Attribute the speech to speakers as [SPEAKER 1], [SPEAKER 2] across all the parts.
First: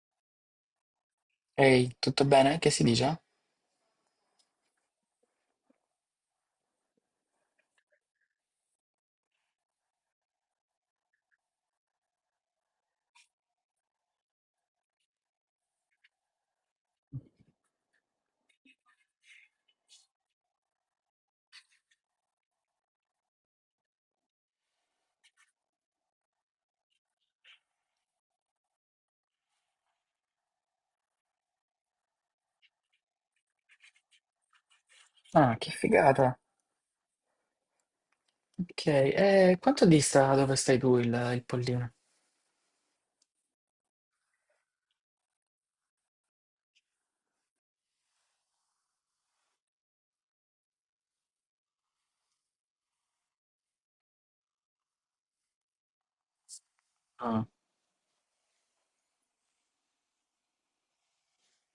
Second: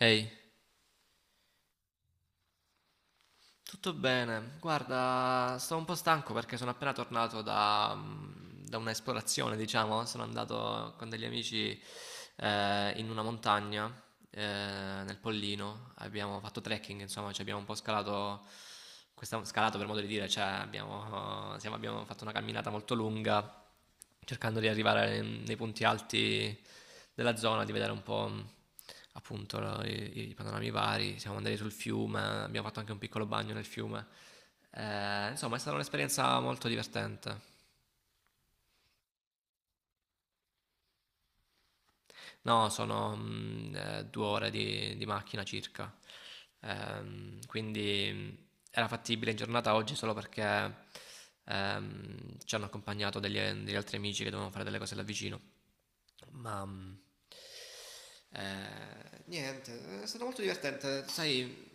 [SPEAKER 1] Ehi,
[SPEAKER 2] Ehi, tutto bene? Che si dice?
[SPEAKER 1] tutto bene? Guarda, sto un po' stanco perché sono appena tornato da un'esplorazione, diciamo. Sono andato con degli amici in una montagna, nel Pollino. Abbiamo fatto trekking, insomma, ci abbiamo un po' scalato, scalato per modo di dire, cioè abbiamo fatto una camminata molto lunga cercando di arrivare nei punti alti della zona, di vedere un po' appunto i panorami vari. Siamo andati sul fiume, abbiamo fatto anche un piccolo bagno nel fiume. Insomma,
[SPEAKER 2] Ah,
[SPEAKER 1] è
[SPEAKER 2] che
[SPEAKER 1] stata un'esperienza
[SPEAKER 2] figata.
[SPEAKER 1] molto divertente.
[SPEAKER 2] Ok, e quanto dista dove stai tu il Pollino?
[SPEAKER 1] No, sono 2 ore di macchina circa. Quindi era fattibile in giornata oggi solo perché ci hanno accompagnato degli altri amici che dovevano fare delle cose là vicino. Ma niente, è stato molto divertente. Sai,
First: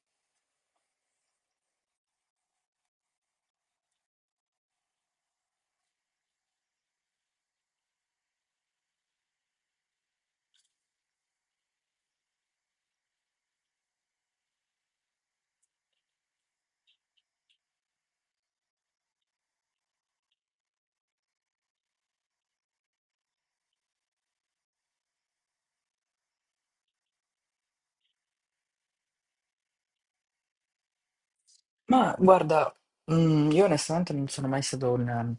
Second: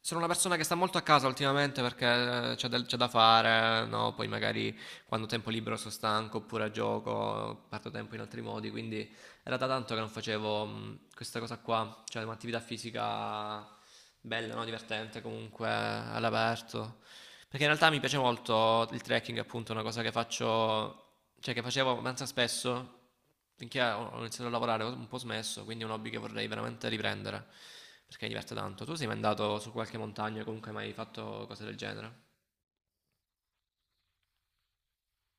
[SPEAKER 1] sono una persona che sta molto a casa ultimamente perché c'è da fare, no? Poi magari quando ho tempo libero sono stanco oppure gioco, parto tempo in altri modi, quindi era da tanto che non facevo questa cosa qua, cioè un'attività fisica bella, no? Divertente comunque, all'aperto. Perché in realtà mi piace molto il trekking, appunto, è una cosa che faccio, cioè che facevo abbastanza spesso, finché ho iniziato a lavorare ho un po' smesso, quindi è un hobby che vorrei veramente riprendere, perché mi diverte tanto. Tu sei mai andato su qualche montagna o comunque hai mai fatto cose del
[SPEAKER 2] Ma
[SPEAKER 1] genere?
[SPEAKER 2] guarda, io onestamente non sono mai stato un ehm,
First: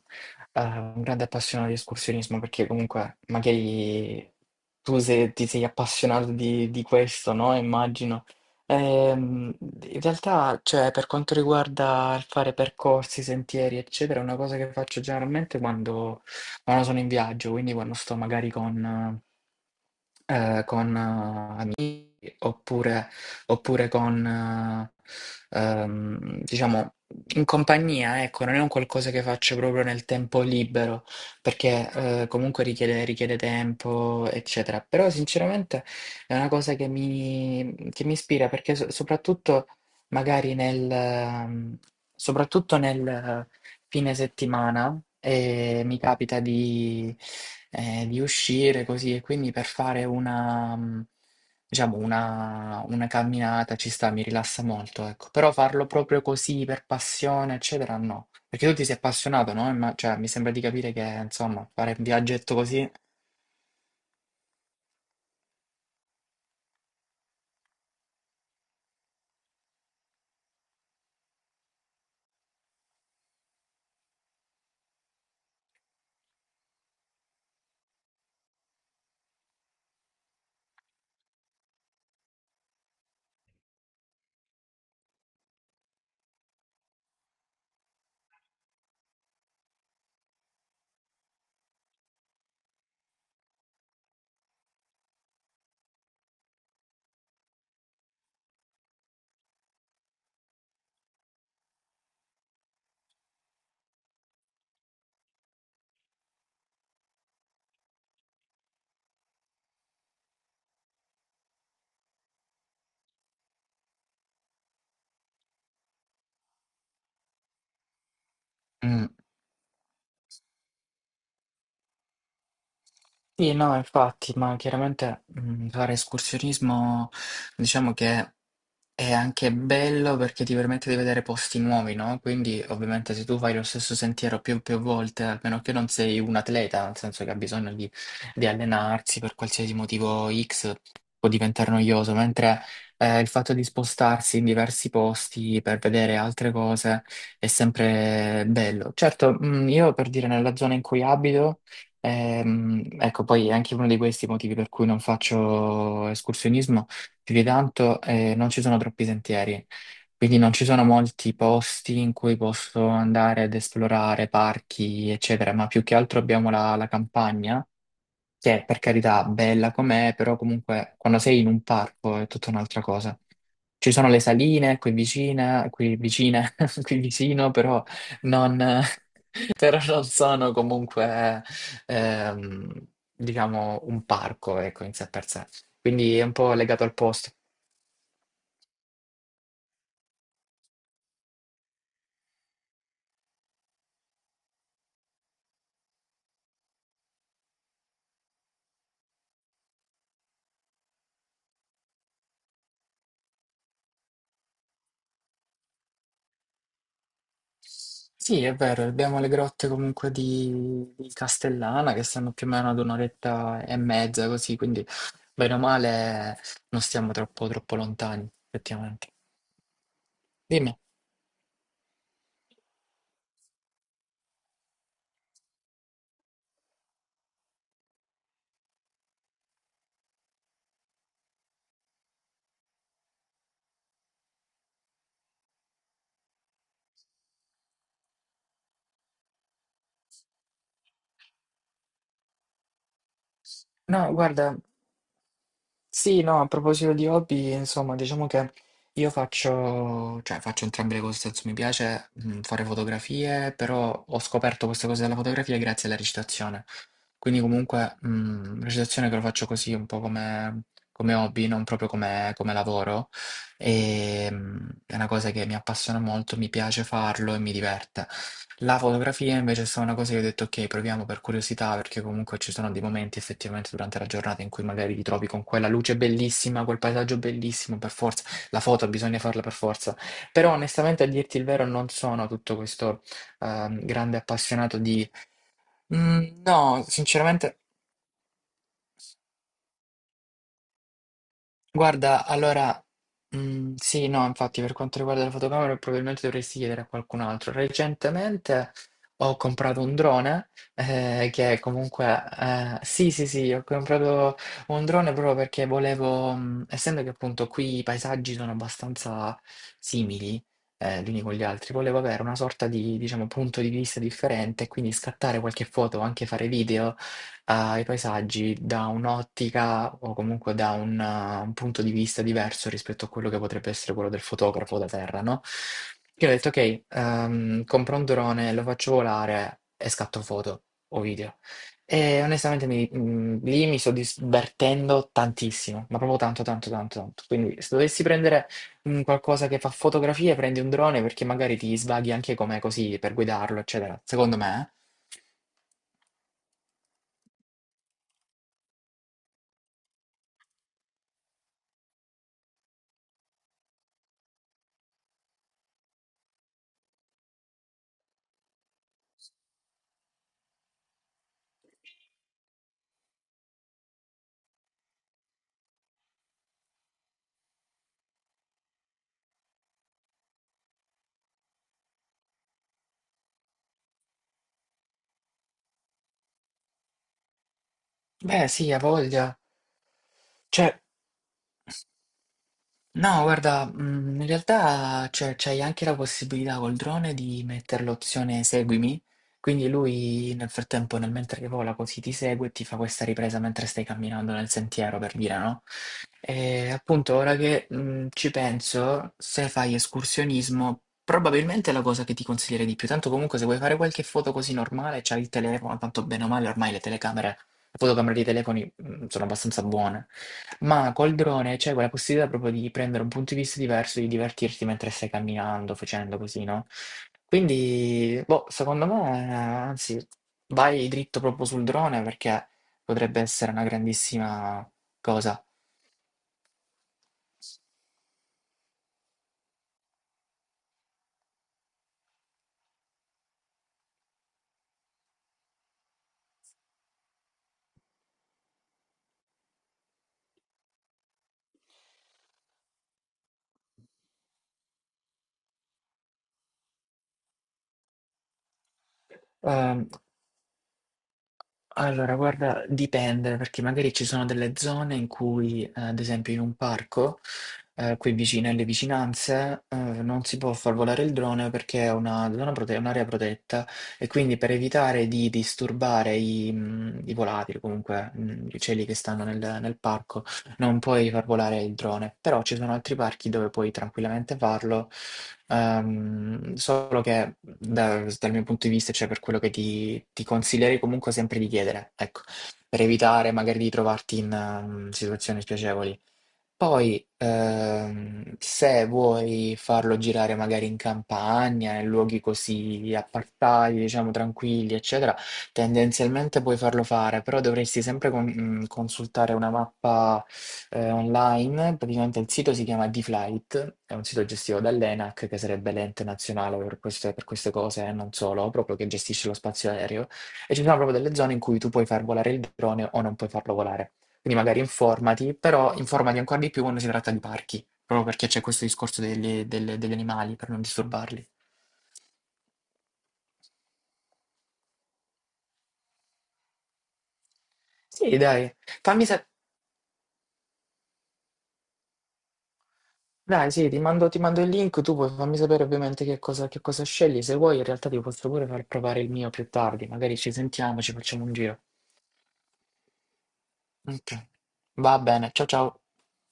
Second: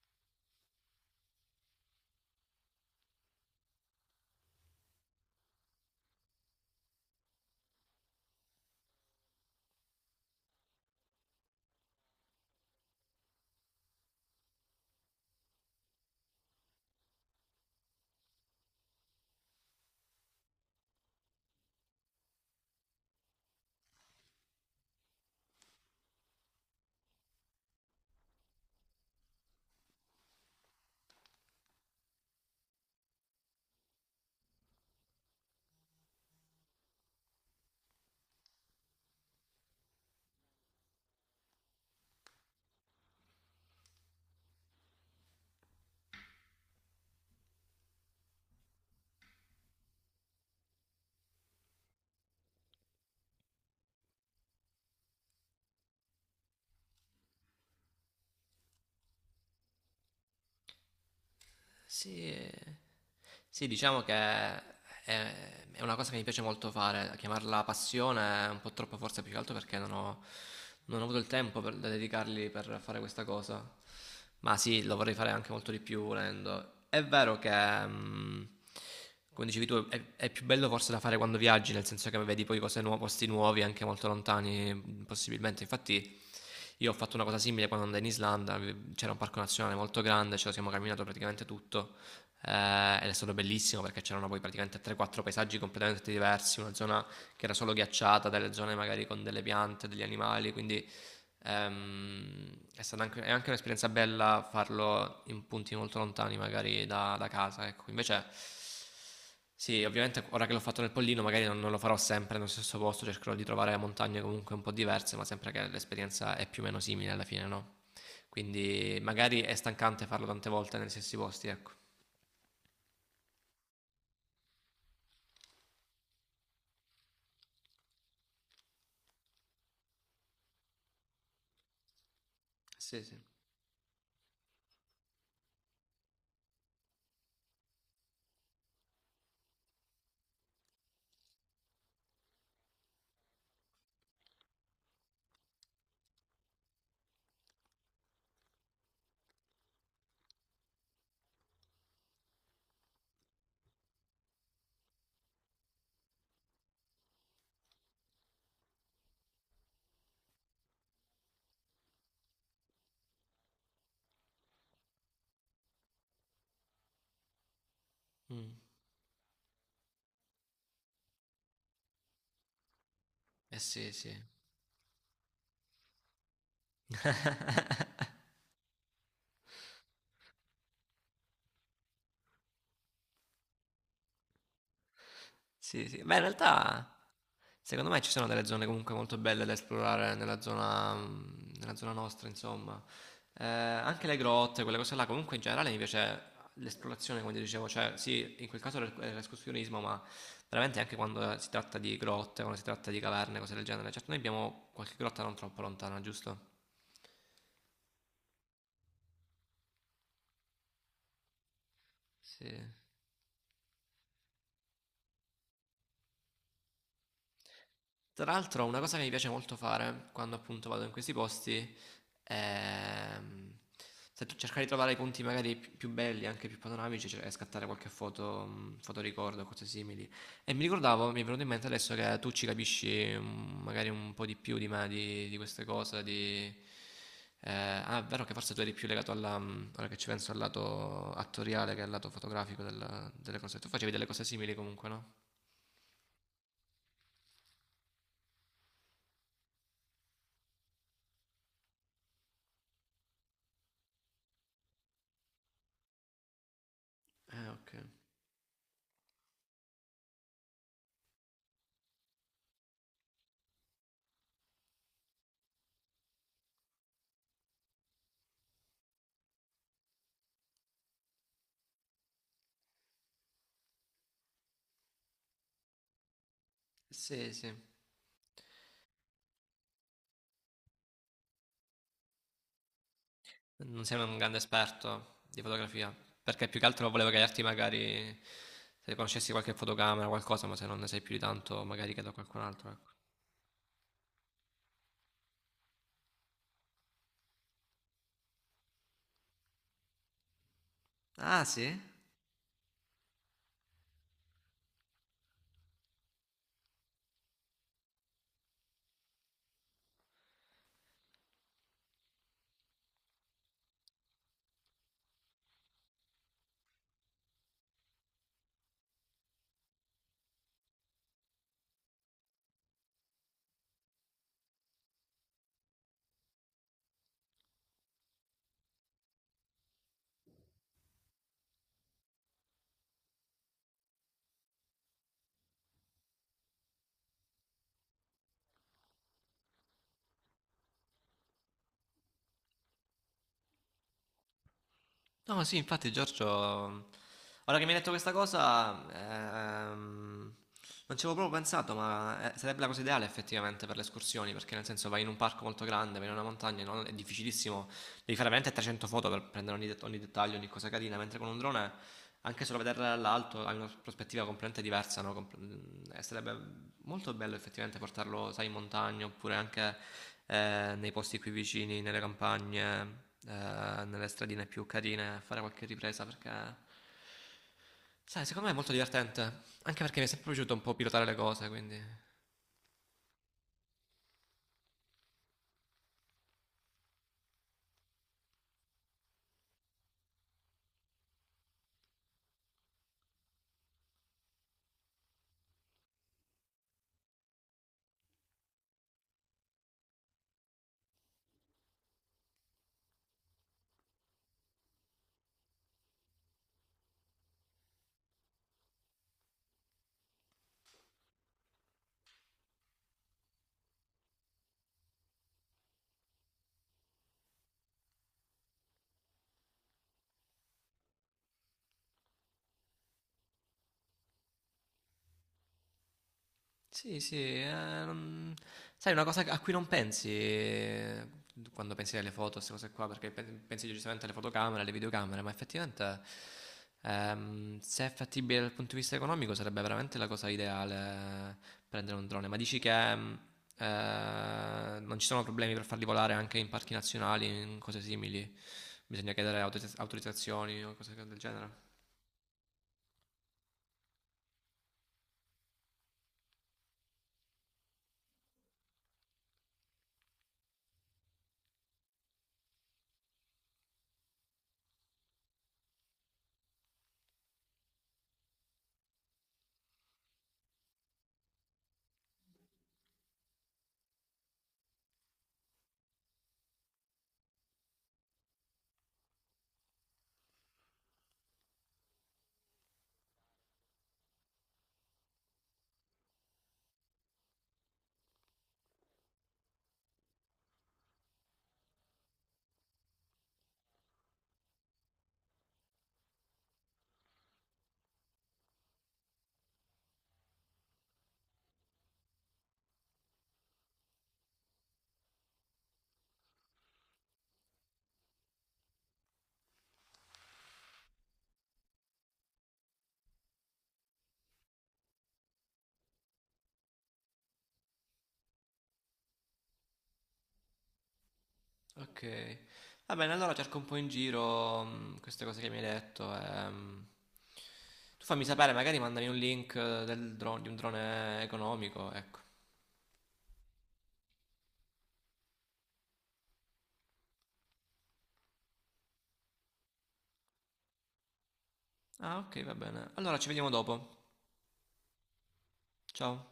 [SPEAKER 2] eh, un grande appassionato di escursionismo, perché comunque magari tu, se ti sei appassionato di questo, no, immagino. In realtà, cioè, per quanto riguarda il fare percorsi, sentieri, eccetera, è una cosa che faccio generalmente quando sono in viaggio, quindi quando sto magari con oppure, oppure con, diciamo, in compagnia, ecco. Non è un qualcosa che faccio proprio nel tempo libero, perché comunque richiede tempo, eccetera. Però sinceramente è una cosa che mi ispira, perché magari nel... ehm, Soprattutto nel fine settimana e mi capita di uscire così, e quindi per fare una, diciamo, una camminata. Ci sta, mi rilassa molto, ecco. Però farlo proprio così per passione, eccetera, no. Perché tu ti sei appassionato, no? Cioè, mi sembra di capire che, insomma, fare un
[SPEAKER 1] Sì,
[SPEAKER 2] viaggetto
[SPEAKER 1] eh,
[SPEAKER 2] così...
[SPEAKER 1] Sì, diciamo che è una cosa che mi piace molto fare, chiamarla passione è un po' troppo forse più che altro perché non ho avuto il tempo per, da dedicargli per fare questa cosa, ma sì, lo vorrei fare anche molto di più volendo. È vero che, mm, come dicevi tu, è più bello forse da fare quando viaggi, nel senso che vedi poi cose nuove, posti nuovi, anche molto lontani, possibilmente. Infatti. Io ho fatto una cosa simile quando andai in Islanda, c'era un parco nazionale molto grande, ce lo siamo camminato praticamente tutto ed è stato bellissimo perché c'erano poi praticamente 3-4 paesaggi completamente diversi, una zona che era solo ghiacciata, delle zone magari con delle piante, degli animali, quindi ehm, è anche un'esperienza bella farlo in punti molto lontani magari da casa, ecco. Invece sì, ovviamente ora che l'ho fatto nel Pollino magari non lo farò sempre nello stesso posto, cercherò di trovare montagne comunque un po' diverse, ma sempre che l'esperienza è più o meno simile alla fine, no? Quindi
[SPEAKER 2] Mm.
[SPEAKER 1] magari è stancante farlo tante volte negli stessi posti, ecco.
[SPEAKER 2] Sì, no, infatti, ma chiaramente, fare escursionismo, diciamo che è anche bello, perché ti permette di vedere posti nuovi, no? Quindi
[SPEAKER 1] Sì,
[SPEAKER 2] ovviamente,
[SPEAKER 1] sì.
[SPEAKER 2] se tu fai lo stesso sentiero più volte, a meno che non sei un atleta, nel senso che ha bisogno di allenarsi per qualsiasi motivo X, può diventare noioso, mentre il fatto di spostarsi in diversi posti per vedere altre cose è sempre bello. Certo, io, per dire, nella zona in cui abito, ecco, poi è anche uno di questi motivi per cui non faccio escursionismo più di tanto, non ci sono troppi sentieri, quindi non ci sono molti posti in cui posso andare ad esplorare parchi, eccetera, ma più che altro abbiamo la campagna,
[SPEAKER 1] Mh.
[SPEAKER 2] che è, per carità, bella com'è, però comunque quando sei in un parco è tutta un'altra cosa.
[SPEAKER 1] Eh sì,
[SPEAKER 2] Ci sono
[SPEAKER 1] sì.
[SPEAKER 2] le saline qui vicine, qui vicino, però non, però non sono comunque, ehm, diciamo, un parco, ecco, in sé per sé.
[SPEAKER 1] Sì, sì. Beh,
[SPEAKER 2] Quindi
[SPEAKER 1] in
[SPEAKER 2] è un po' legato al
[SPEAKER 1] realtà
[SPEAKER 2] posto.
[SPEAKER 1] secondo me ci sono delle zone comunque molto belle da esplorare nella zona nostra insomma. Anche le grotte, quelle cose là, comunque in generale mi piace l'esplorazione come ti dicevo, cioè sì, in quel caso l'e è l'escursionismo, ma veramente anche quando si tratta di grotte, quando si tratta di caverne, cose del genere. Certo, noi abbiamo qualche grotta non troppo lontana, giusto?
[SPEAKER 2] Sì, è vero, abbiamo le grotte comunque di Castellana, che stanno più o
[SPEAKER 1] Sì.
[SPEAKER 2] meno ad un'oretta e mezza così, quindi bene o male non stiamo troppo
[SPEAKER 1] Tra
[SPEAKER 2] lontani,
[SPEAKER 1] l'altro, una cosa che
[SPEAKER 2] effettivamente.
[SPEAKER 1] mi piace molto fare quando appunto
[SPEAKER 2] Dimmi.
[SPEAKER 1] vado in questi posti è mm, se tu- cercare di trovare i punti magari più belli, anche più panoramici, cioè, e scattare qualche foto, fotoricordo, cose simili. E mi ricordavo, mi è venuto in mente adesso che tu ci capisci magari un po' di più di me di queste cose, di. Ah, è vero che forse tu eri più legato alla, ora che ci penso, al lato attoriale che al lato fotografico delle cose. Tu facevi delle
[SPEAKER 2] No,
[SPEAKER 1] cose simili
[SPEAKER 2] guarda,
[SPEAKER 1] comunque, no?
[SPEAKER 2] sì, no, a proposito di hobby, insomma, diciamo che io faccio, cioè faccio entrambe le cose, nel senso, mi piace fare fotografie, però ho scoperto questa cosa della fotografia grazie alla recitazione. Quindi
[SPEAKER 1] Ok.
[SPEAKER 2] comunque, recitazione che lo faccio così un po' come come hobby, non proprio come lavoro. È una cosa che mi appassiona molto, mi piace farlo e mi diverte. La fotografia invece è stata una cosa che ho detto: "Okay, proviamo per curiosità", perché comunque ci sono dei momenti effettivamente durante la giornata in cui magari ti trovi con quella luce bellissima, quel paesaggio
[SPEAKER 1] Sì, sì.
[SPEAKER 2] bellissimo, per forza la foto bisogna farla, per forza. Però onestamente, a dirti il vero, non sono tutto questo
[SPEAKER 1] Non sei un
[SPEAKER 2] grande
[SPEAKER 1] grande
[SPEAKER 2] appassionato di.
[SPEAKER 1] esperto di fotografia, perché più che
[SPEAKER 2] No,
[SPEAKER 1] altro volevo chiederti
[SPEAKER 2] sinceramente.
[SPEAKER 1] magari se conoscessi qualche fotocamera, o qualcosa, ma se non ne sai più di tanto, magari chiedo a
[SPEAKER 2] Guarda,
[SPEAKER 1] qualcun altro,
[SPEAKER 2] allora,
[SPEAKER 1] ecco.
[SPEAKER 2] sì, no, infatti, per quanto riguarda la fotocamera probabilmente dovresti chiedere a qualcun altro. Recentemente ho comprato un drone,
[SPEAKER 1] Ah,
[SPEAKER 2] che
[SPEAKER 1] sì?
[SPEAKER 2] comunque, sì, sì, sì, ho comprato un drone proprio perché volevo, essendo che appunto qui i paesaggi sono abbastanza simili, gli uni con gli altri. Volevo avere una sorta di, diciamo, punto di vista differente, quindi scattare qualche foto o anche fare video i paesaggi, da un'ottica o comunque da un punto di vista diverso rispetto a quello che potrebbe essere quello del fotografo da terra, no? Io ho detto, ok, compro un drone, lo faccio volare e scatto foto o video. E onestamente lì mi sto divertendo tantissimo, ma proprio tanto, tanto, tanto, tanto. Quindi, se dovessi prendere un qualcosa che fa fotografie, prendi un drone, perché magari ti svaghi anche, come così, per guidarlo, eccetera. Secondo me, eh.
[SPEAKER 1] No, sì, infatti Giorgio, ora che mi hai detto questa cosa, ehm, non ci avevo proprio pensato, ma sarebbe la cosa ideale effettivamente per le escursioni, perché nel senso vai in un parco molto grande, vai in una montagna, no? È difficilissimo devi fare veramente 300 foto per prendere ogni dettaglio, ogni cosa carina, mentre con un drone, anche solo vederla dall'alto, hai una prospettiva completamente diversa, no? Sarebbe molto bello effettivamente portarlo, sai, in montagna oppure anche nei posti qui vicini, nelle campagne, nelle stradine più carine, a fare qualche ripresa perché. Sai, secondo
[SPEAKER 2] Beh,
[SPEAKER 1] me è molto
[SPEAKER 2] sì, ha
[SPEAKER 1] divertente,
[SPEAKER 2] voglia.
[SPEAKER 1] anche perché mi è sempre piaciuto un po'
[SPEAKER 2] Cioè,
[SPEAKER 1] pilotare le cose, quindi.
[SPEAKER 2] no, guarda, in realtà c'hai anche la possibilità, col drone, di mettere l'opzione seguimi, quindi lui nel frattempo, nel mentre che vola, così ti segue e ti fa questa ripresa mentre stai camminando nel sentiero, per dire, no? E appunto, ora che ci penso, se fai escursionismo, probabilmente è la cosa che ti consiglierei di più. Tanto comunque, se vuoi fare qualche foto così normale, c'hai il telefono. Tanto, bene o male, ormai le telecamere fotocamere dei telefoni, sono abbastanza buone, ma col drone c'hai quella possibilità proprio di prendere un punto di vista diverso, di divertirti mentre stai camminando, facendo così, no, quindi boh, secondo me anzi, vai dritto proprio sul drone, perché potrebbe essere una grandissima cosa.
[SPEAKER 1] Sì, sì, non- sai, una cosa a cui non pensi quando pensi alle foto, queste cose qua, perché pensi giustamente alle fotocamere, alle videocamere, ma effettivamente se è fattibile dal punto di vista economico sarebbe veramente la cosa ideale prendere un drone, ma dici che non ci sono problemi per farli volare anche in parchi nazionali, in cose simili, bisogna chiedere
[SPEAKER 2] Uhm
[SPEAKER 1] autorizzazioni o cose del genere?
[SPEAKER 2] Allora, guarda, dipende, perché magari ci sono delle zone in cui, ad esempio in un parco, qui vicino, alle vicinanze, non si può far volare il drone perché è una zona è un'area protetta, e quindi, per evitare di disturbare i volatili, comunque gli uccelli che stanno nel parco, non puoi far volare il drone. Però ci sono altri parchi dove puoi tranquillamente farlo. Solo che dal mio punto di vista, cioè, per quello che ti consiglierei, comunque, sempre di chiedere, ecco, per evitare magari di trovarti in situazioni spiacevoli. Poi, se vuoi farlo girare magari in campagna, in luoghi così appartati, diciamo tranquilli, eccetera, tendenzialmente puoi farlo fare, però dovresti sempre consultare una mappa online. Praticamente il sito si chiama D-Flight, è un sito gestito dall'ENAC, che sarebbe l'ente nazionale per queste, cose, e non solo, proprio che gestisce lo spazio aereo. E ci sono proprio delle zone in cui tu puoi far volare il drone o non puoi farlo volare. Quindi magari informati, però informati ancora di più quando si tratta di parchi, proprio perché c'è questo discorso degli animali, per non disturbarli.
[SPEAKER 1] Ok, va bene, allora cerco un po' in giro queste cose che mi hai detto. E tu
[SPEAKER 2] Sì,
[SPEAKER 1] fammi sapere,
[SPEAKER 2] dai,
[SPEAKER 1] magari
[SPEAKER 2] fammi
[SPEAKER 1] mandami un
[SPEAKER 2] sapere.
[SPEAKER 1] link di un drone economico, ecco.
[SPEAKER 2] Dai, sì, ti mando il link. Tu puoi fammi sapere ovviamente che cosa scegli. Se vuoi, in realtà ti posso pure far provare il mio più tardi, magari ci sentiamo, ci facciamo un giro.
[SPEAKER 1] Ah, ok, va bene. Allora ci vediamo dopo.
[SPEAKER 2] Ok, va bene, ciao ciao.
[SPEAKER 1] Ciao.